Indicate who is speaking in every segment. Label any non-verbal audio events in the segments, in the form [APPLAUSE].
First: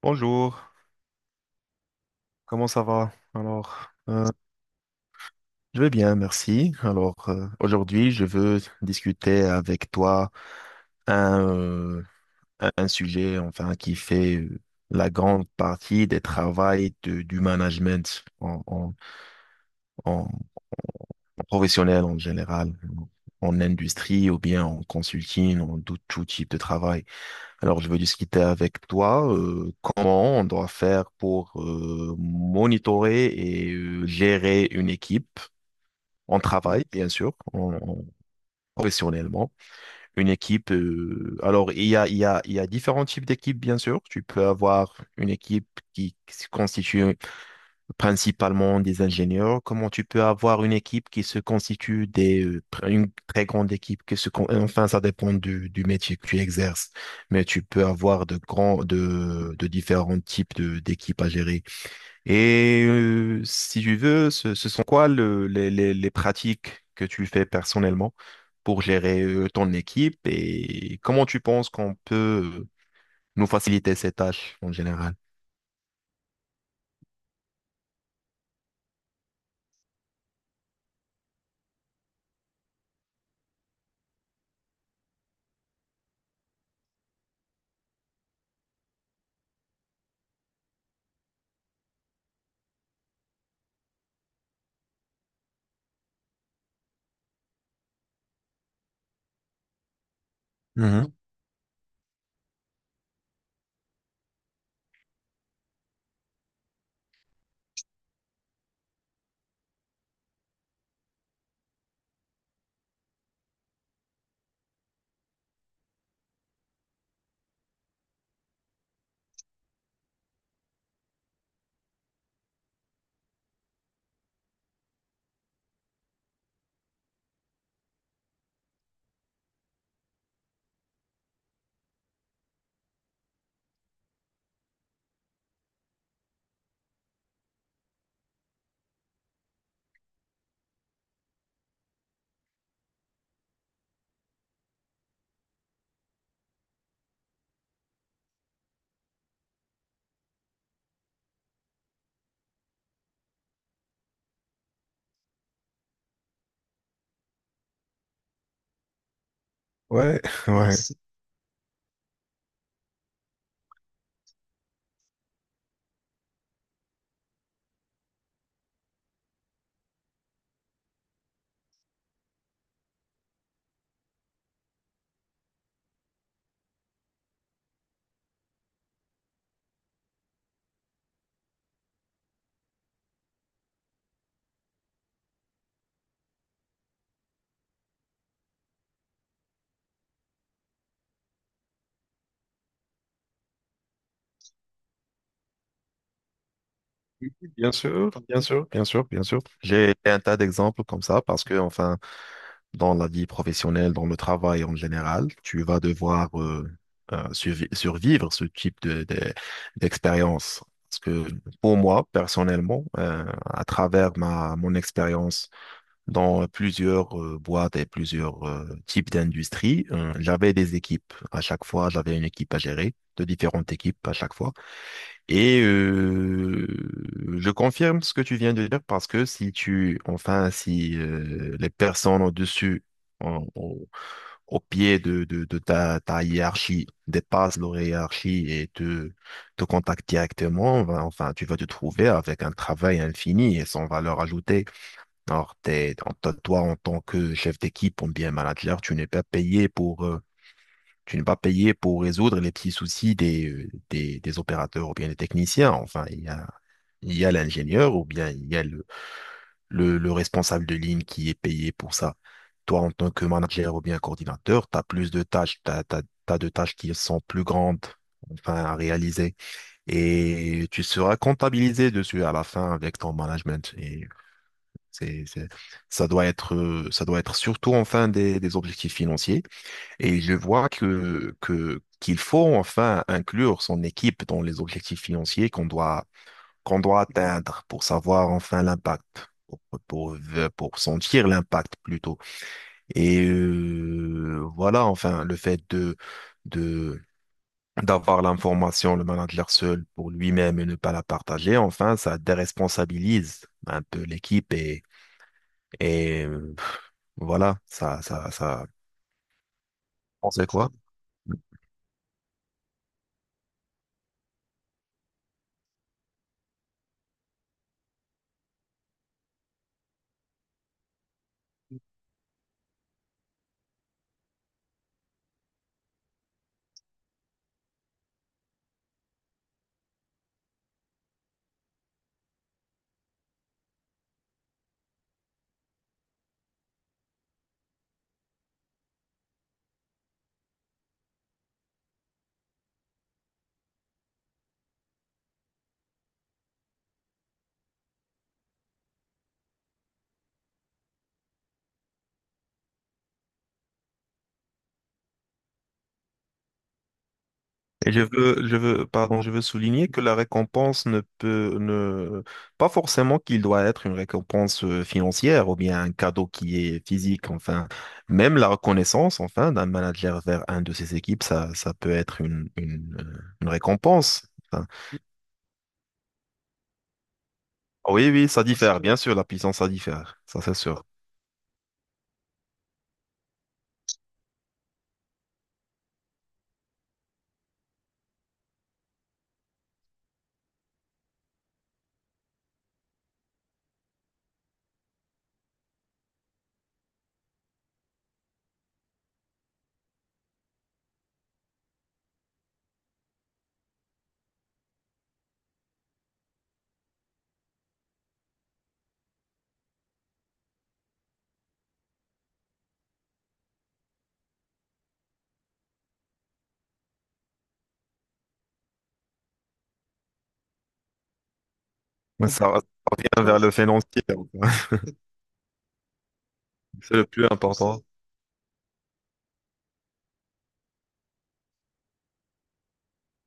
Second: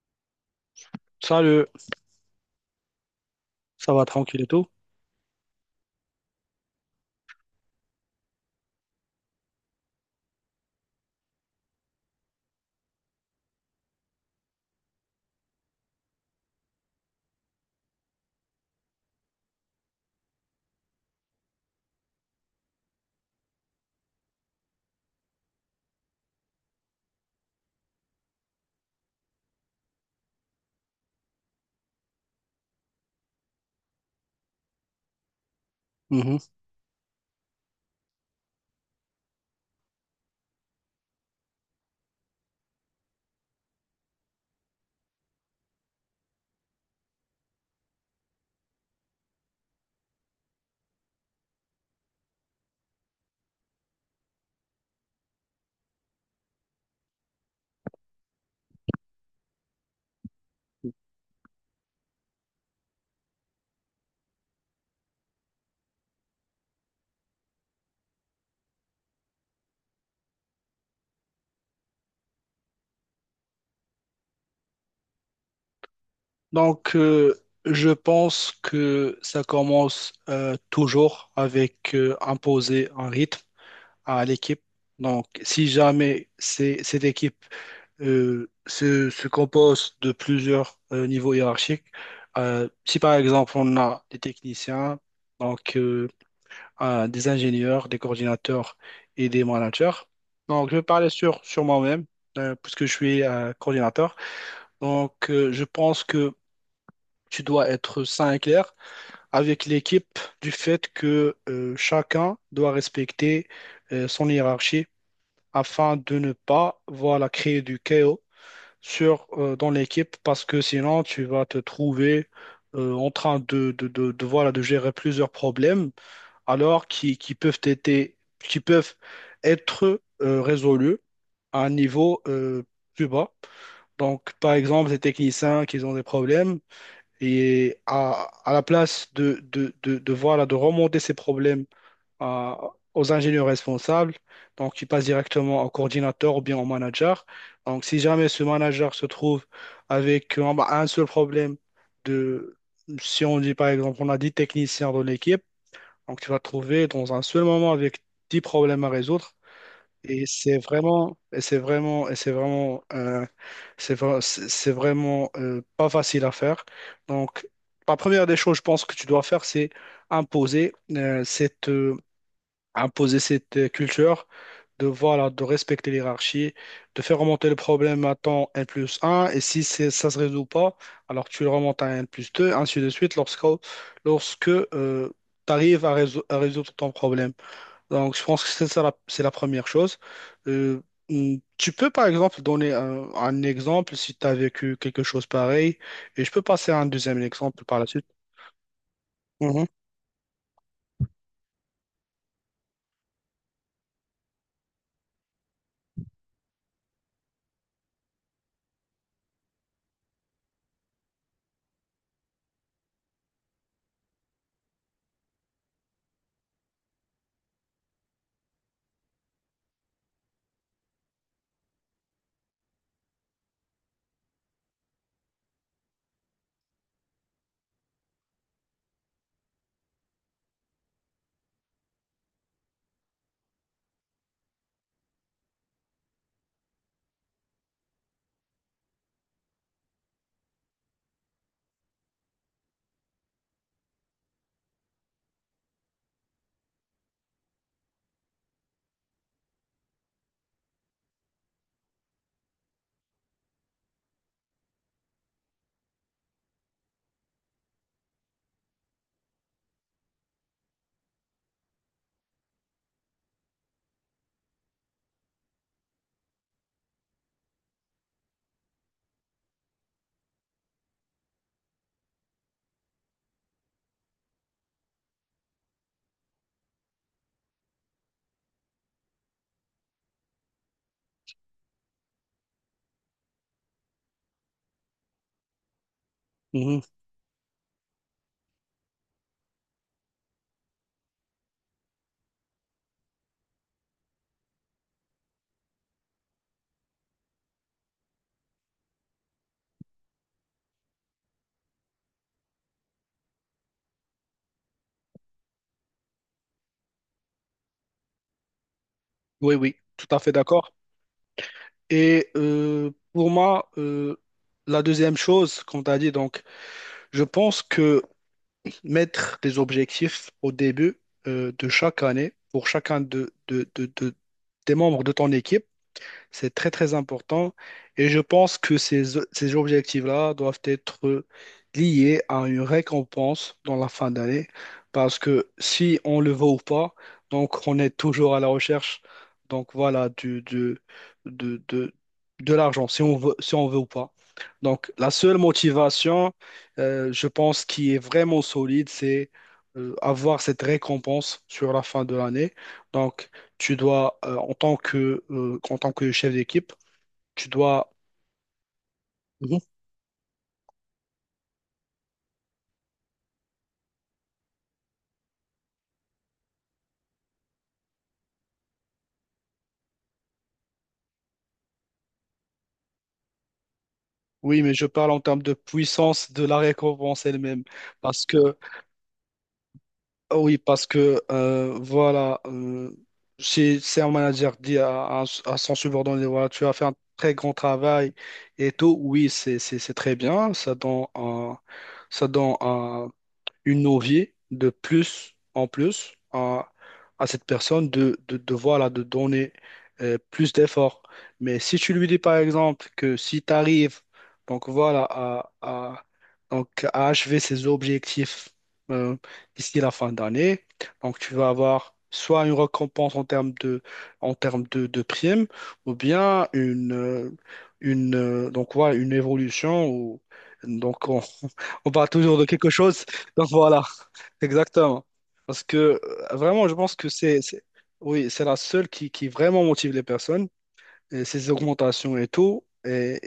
Speaker 1: Bonjour,
Speaker 2: Salut,
Speaker 1: comment ça va? Alors,
Speaker 2: ça va tranquille et tout?
Speaker 1: je vais bien, merci. Alors, aujourd'hui, je veux discuter avec toi un, euh, un sujet, enfin, qui fait la grande partie des travails du management en professionnel en général, en industrie ou bien en consulting, en tout type de travail. Alors, je veux discuter avec toi comment on doit faire pour monitorer et gérer une équipe
Speaker 2: Mhm.
Speaker 1: en travail, bien sûr, professionnellement. Une équipe, alors il y a différents types d'équipes, bien sûr. Tu peux avoir une équipe qui se constitue principalement des ingénieurs, comment tu peux avoir une équipe qui se constitue des, une très grande équipe qui enfin, ça dépend du métier que tu exerces, mais tu peux avoir de de différents types d'équipes à gérer. Et si tu veux, ce sont quoi les pratiques que tu fais personnellement pour gérer ton équipe et comment tu penses qu'on peut nous faciliter ces tâches en général?
Speaker 2: Donc, euh, je pense que ça commence toujours avec imposer un rythme à l'équipe. Donc, si jamais cette équipe se compose de plusieurs niveaux hiérarchiques, si par exemple on a des techniciens, donc euh, des ingénieurs, des coordinateurs et des managers. Donc, je vais parler
Speaker 1: Mhm.
Speaker 2: sur moi-même, puisque je suis coordinateur. Je pense que tu dois être sain et clair avec l'équipe du fait que chacun doit respecter son hiérarchie afin de ne pas, voilà, créer du chaos dans l'équipe parce que sinon, tu vas te trouver en train de, voilà, de gérer plusieurs problèmes alors qui peuvent être résolus à un niveau plus bas. Donc, par exemple, les techniciens qui ont des problèmes, et à la place de, voilà, de remonter ces problèmes à- aux ingénieurs responsables, donc qui passent directement au coordinateur ou bien au manager. Donc si jamais ce manager se trouve avec bah, un seul problème de, si on dit par exemple, on a 10 techniciens dans l'équipe, donc tu vas te trouver dans un seul moment avec 10 problèmes à résoudre.
Speaker 1: Ouais,
Speaker 2: Et
Speaker 1: [LAUGHS] ouais.
Speaker 2: c'est vraiment, c'est vraiment pas facile à faire. Donc, la première des choses, je pense que tu dois faire, c'est imposer imposer cette culture de voilà, de respecter l'hierarchie, de faire remonter le problème à temps N plus 1, et si ça se résout pas, alors tu le remontes à N plus 2, ainsi de suite, lorsque tu arrives à à résoudre ton problème. Donc, je pense que c'est la première chose. Euh, Tu peux, par exemple, donner un exemple si tu as vécu quelque chose pareil, et je peux passer à un deuxième exemple
Speaker 1: Bien
Speaker 2: par la suite.
Speaker 1: sûr, bien sûr, bien sûr, bien sûr.
Speaker 2: Mhm,
Speaker 1: J'ai un tas d'exemples comme ça parce que, enfin, dans la vie professionnelle, dans le travail en général, tu vas devoir survivre ce type d'expérience. Parce que pour moi, personnellement, à travers mon expérience dans plusieurs boîtes et plusieurs types d'industries, j'avais des équipes. À chaque fois, j'avais une équipe à gérer, de différentes équipes à chaque fois. Et je confirme ce que tu viens de dire parce que si tu, enfin, si les personnes au-dessus, en- au, au pied de ta hiérarchie, dépassent leur hiérarchie et te contactent directement, ben, enfin, tu vas te trouver avec un travail infini et sans valeur ajoutée. Alors, toi, en tant que chef d'équipe ou bien manager, tu n'es pas payé pour résoudre les petits soucis des, des opérateurs ou bien des techniciens. Enfin, il y a l'ingénieur ou bien il y a le responsable de ligne qui est payé pour ça. Toi, en tant que manager ou bien coordinateur, tu as plus de tâches, tu as, t'as, t'as t'as de tâches qui sont plus grandes, enfin, à réaliser. Et tu seras comptabilisé dessus à la fin avec ton management. Et c'est, c'est, ça doit être surtout, enfin, des objectifs financiers et je vois qu'il faut enfin inclure son équipe dans les objectifs financiers qu'on
Speaker 2: mhm.
Speaker 1: doit atteindre pour savoir enfin l'impact, pour, pour sentir l'impact plutôt. Et voilà, enfin, le fait de, d'avoir l'information, le manager seul pour lui-même et ne pas la partager, enfin, ça déresponsabilise un peu l'équipe et, et euh, voilà, ça.
Speaker 2: Oui, oui, tout à fait
Speaker 1: On sait quoi?
Speaker 2: d'accord. Et pour moi, la deuxième chose, qu'on t'a dit, donc, je pense que mettre des objectifs au début de chaque année, pour chacun des membres de ton équipe, c'est très très important et je pense que ces objectifs-là doivent être liés à une récompense dans la fin d'année parce que si on le veut ou pas, donc on est toujours à la recherche donc voilà de, de, de l'argent si on veut, si on veut ou pas. Donc la seule motivation, je pense, qui est vraiment solide, c'est avoir cette récompense sur la fin de l'année. Donc tu dois, en tant que chef d'équipe, tu
Speaker 1: Et
Speaker 2: dois.
Speaker 1: pardon, je veux
Speaker 2: Mhm.
Speaker 1: souligner que la récompense ne peut, ne, pas forcément qu'il doit être une récompense financière ou bien un cadeau qui est physique, enfin, même la reconnaissance, enfin, d'un manager vers un de ses équipes, ça peut être une récompense.
Speaker 2: Oui,
Speaker 1: Enfin,
Speaker 2: mais je parle en termes de puissance de la récompense elle-même.
Speaker 1: oui,
Speaker 2: Parce
Speaker 1: oui, ça
Speaker 2: que,
Speaker 1: diffère, bien sûr, la puissance, ça diffère,
Speaker 2: ah
Speaker 1: ça c'est
Speaker 2: oui,
Speaker 1: sûr.
Speaker 2: parce que, voilà, si un manager dit à son subordonné, voilà, tu as fait un très grand travail et tout, oui, c'est très bien, ça donne un, une envie de plus en plus à cette personne voilà, de donner plus d'efforts. Mais si tu lui dis par exemple que si tu arrives donc donc, à achever ses objectifs euh, d'ici la fin d'année, donc tu vas avoir soit une récompense en termes de primes ou bien une, donc, voilà, une évolution ou donc on, [LAUGHS] on parle
Speaker 1: Mais
Speaker 2: toujours de
Speaker 1: ça va
Speaker 2: quelque chose
Speaker 1: [LAUGHS] bien vers
Speaker 2: donc
Speaker 1: le
Speaker 2: voilà,
Speaker 1: financier, en
Speaker 2: [LAUGHS]
Speaker 1: fait. [LAUGHS]
Speaker 2: exactement. Parce que vraiment, je pense
Speaker 1: C'est le
Speaker 2: que
Speaker 1: plus
Speaker 2: c'est-
Speaker 1: important.
Speaker 2: oui, c'est la seule qui vraiment motive les personnes, et ces augmentations et tout. Et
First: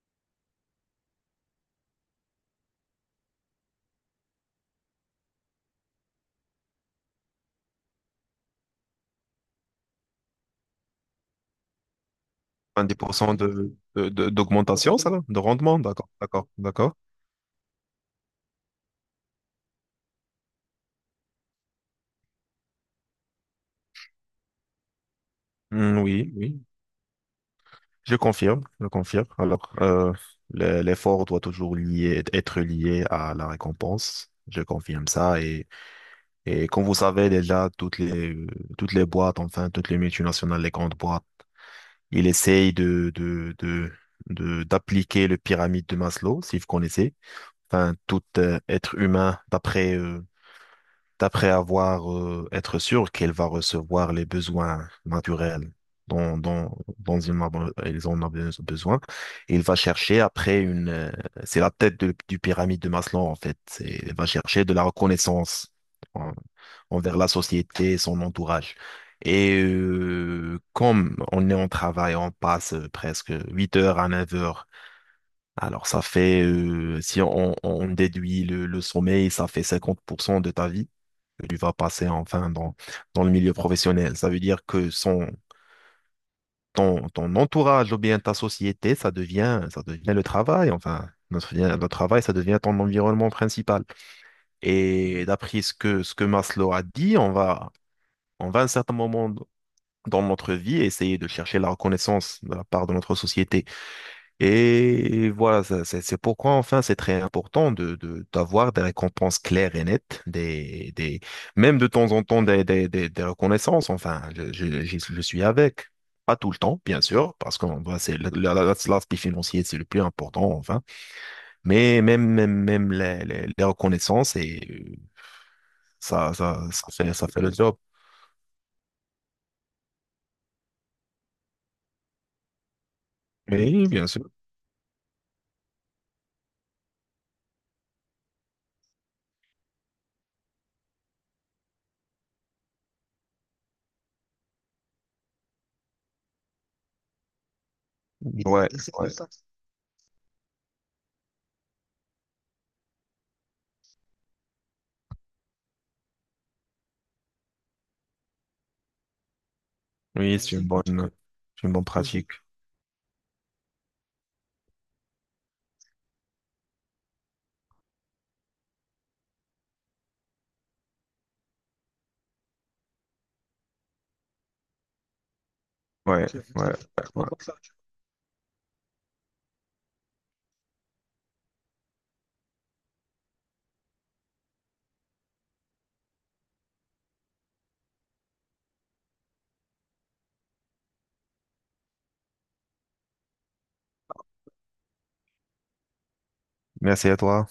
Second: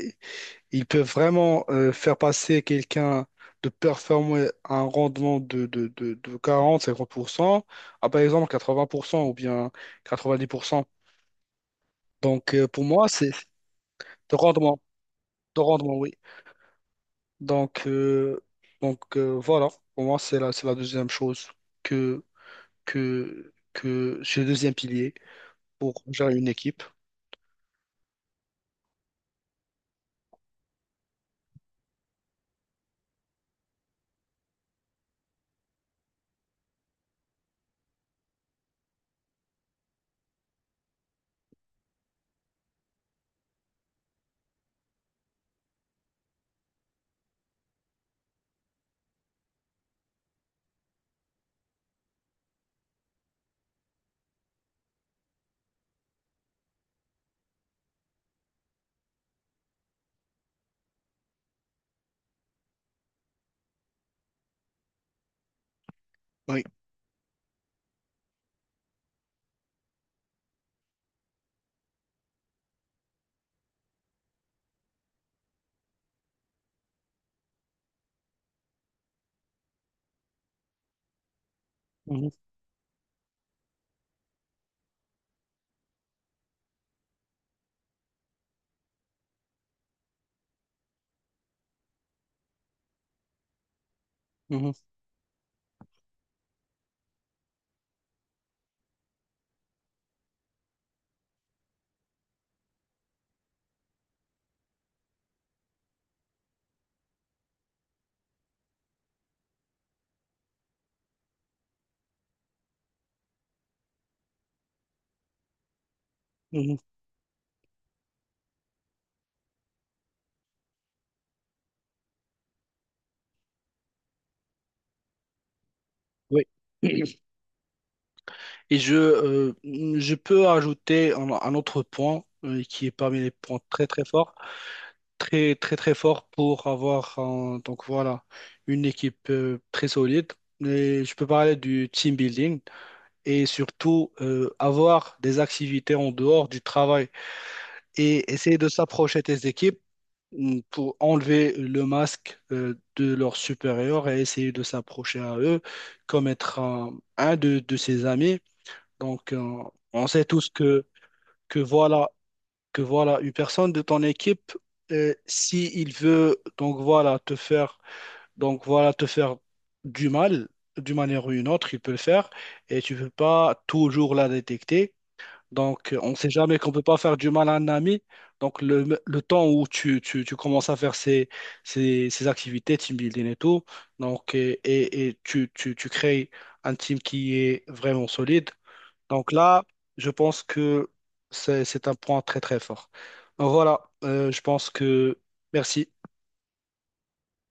Speaker 2: ils peuvent vraiment faire passer quelqu'un de performer à un rendement de quarante pour cent à par exemple quatre-vingt pour cent ou bien 90%. Donc pour moi, c'est
Speaker 1: 20%
Speaker 2: de rendement,
Speaker 1: d'augmentation, ça, là, de
Speaker 2: de
Speaker 1: rendement,
Speaker 2: rendement,
Speaker 1: d'accord,
Speaker 2: oui.
Speaker 1: d'accord, d'accord.
Speaker 2: Donc, euh, voilà, pour moi, c'est la deuxième chose que que ce deuxième pilier pour
Speaker 1: Hmm, oui,
Speaker 2: gérer une
Speaker 1: oui,
Speaker 2: équipe.
Speaker 1: je confirme, je confirme. Alors, l'effort doit être lié à la récompense, je confirme ça. Et comme vous savez déjà, toutes les boîtes, enfin, toutes les multinationales, les grandes boîtes, il essaye d'appliquer le pyramide de Maslow, si vous connaissez. Enfin, tout être humain, d'après après avoir être sûr qu'elle va recevoir les besoins naturels dont, dont, dont ils en ont besoin. Et il va chercher après une... c'est la tête du pyramide de Maslow, en fait. C'est, il va chercher de la reconnaissance en-
Speaker 2: Oui.
Speaker 1: envers la société et son entourage. Et comme on est en travail, on passe presque 8 heures à 9 heures. Alors ça fait, si on déduit le sommeil, ça fait 50% de ta vie que tu vas passer
Speaker 2: Mhm,
Speaker 1: enfin dans, dans le milieu professionnel. Ça veut dire que son, ton entourage ou bien ta société, ça devient le travail, enfin. Notre travail, ça devient ton environnement principal.
Speaker 2: mhm,
Speaker 1: Et d'après ce que Maslow a dit, on va à un certain moment dans notre vie essayer de chercher la reconnaissance de la part de notre société. Et voilà, c'est pourquoi enfin c'est très important d'avoir des récompenses claires et nettes, même de temps en temps des reconnaissances. Enfin, je suis avec. Pas tout le
Speaker 2: mhm.
Speaker 1: temps, bien sûr, parce que bah, c'est l'aspect financier, c'est le plus important, enfin. Mais même les reconnaissances, et
Speaker 2: Oui.
Speaker 1: ça fait le job.
Speaker 2: Et je peux ajouter un autre point qui est parmi les points très
Speaker 1: Oui,
Speaker 2: très
Speaker 1: bien sûr.
Speaker 2: forts, très très très fort pour avoir donc voilà une équipe très solide. Et je peux parler du team building, et surtout avoir des activités en dehors du travail et essayer
Speaker 1: Ouais,
Speaker 2: de
Speaker 1: ouais.
Speaker 2: s'approcher des équipes mm, pour enlever le masque de leurs supérieurs et essayer de s'approcher à eux comme être un de ses amis. Donc, on sait
Speaker 1: Oui,
Speaker 2: tous que
Speaker 1: c'est une bonne
Speaker 2: voilà,
Speaker 1: pratique.
Speaker 2: que voilà une personne de ton équipe, si il veut donc voilà te faire du mal d'une manière ou une autre, il peut le faire et tu ne peux pas toujours la détecter. Donc, on ne
Speaker 1: Ouais,
Speaker 2: sait
Speaker 1: ouais,
Speaker 2: jamais qu'on ne
Speaker 1: ouais,
Speaker 2: peut pas faire
Speaker 1: ouais.
Speaker 2: du mal à un ami. Donc, le temps où tu commences à faire ces activités, team building et tout, donc, et tu crées un team qui est vraiment solide. Donc là, je pense que c'est un point très, très fort. Donc voilà, je pense que merci.
Speaker 1: Merci à toi.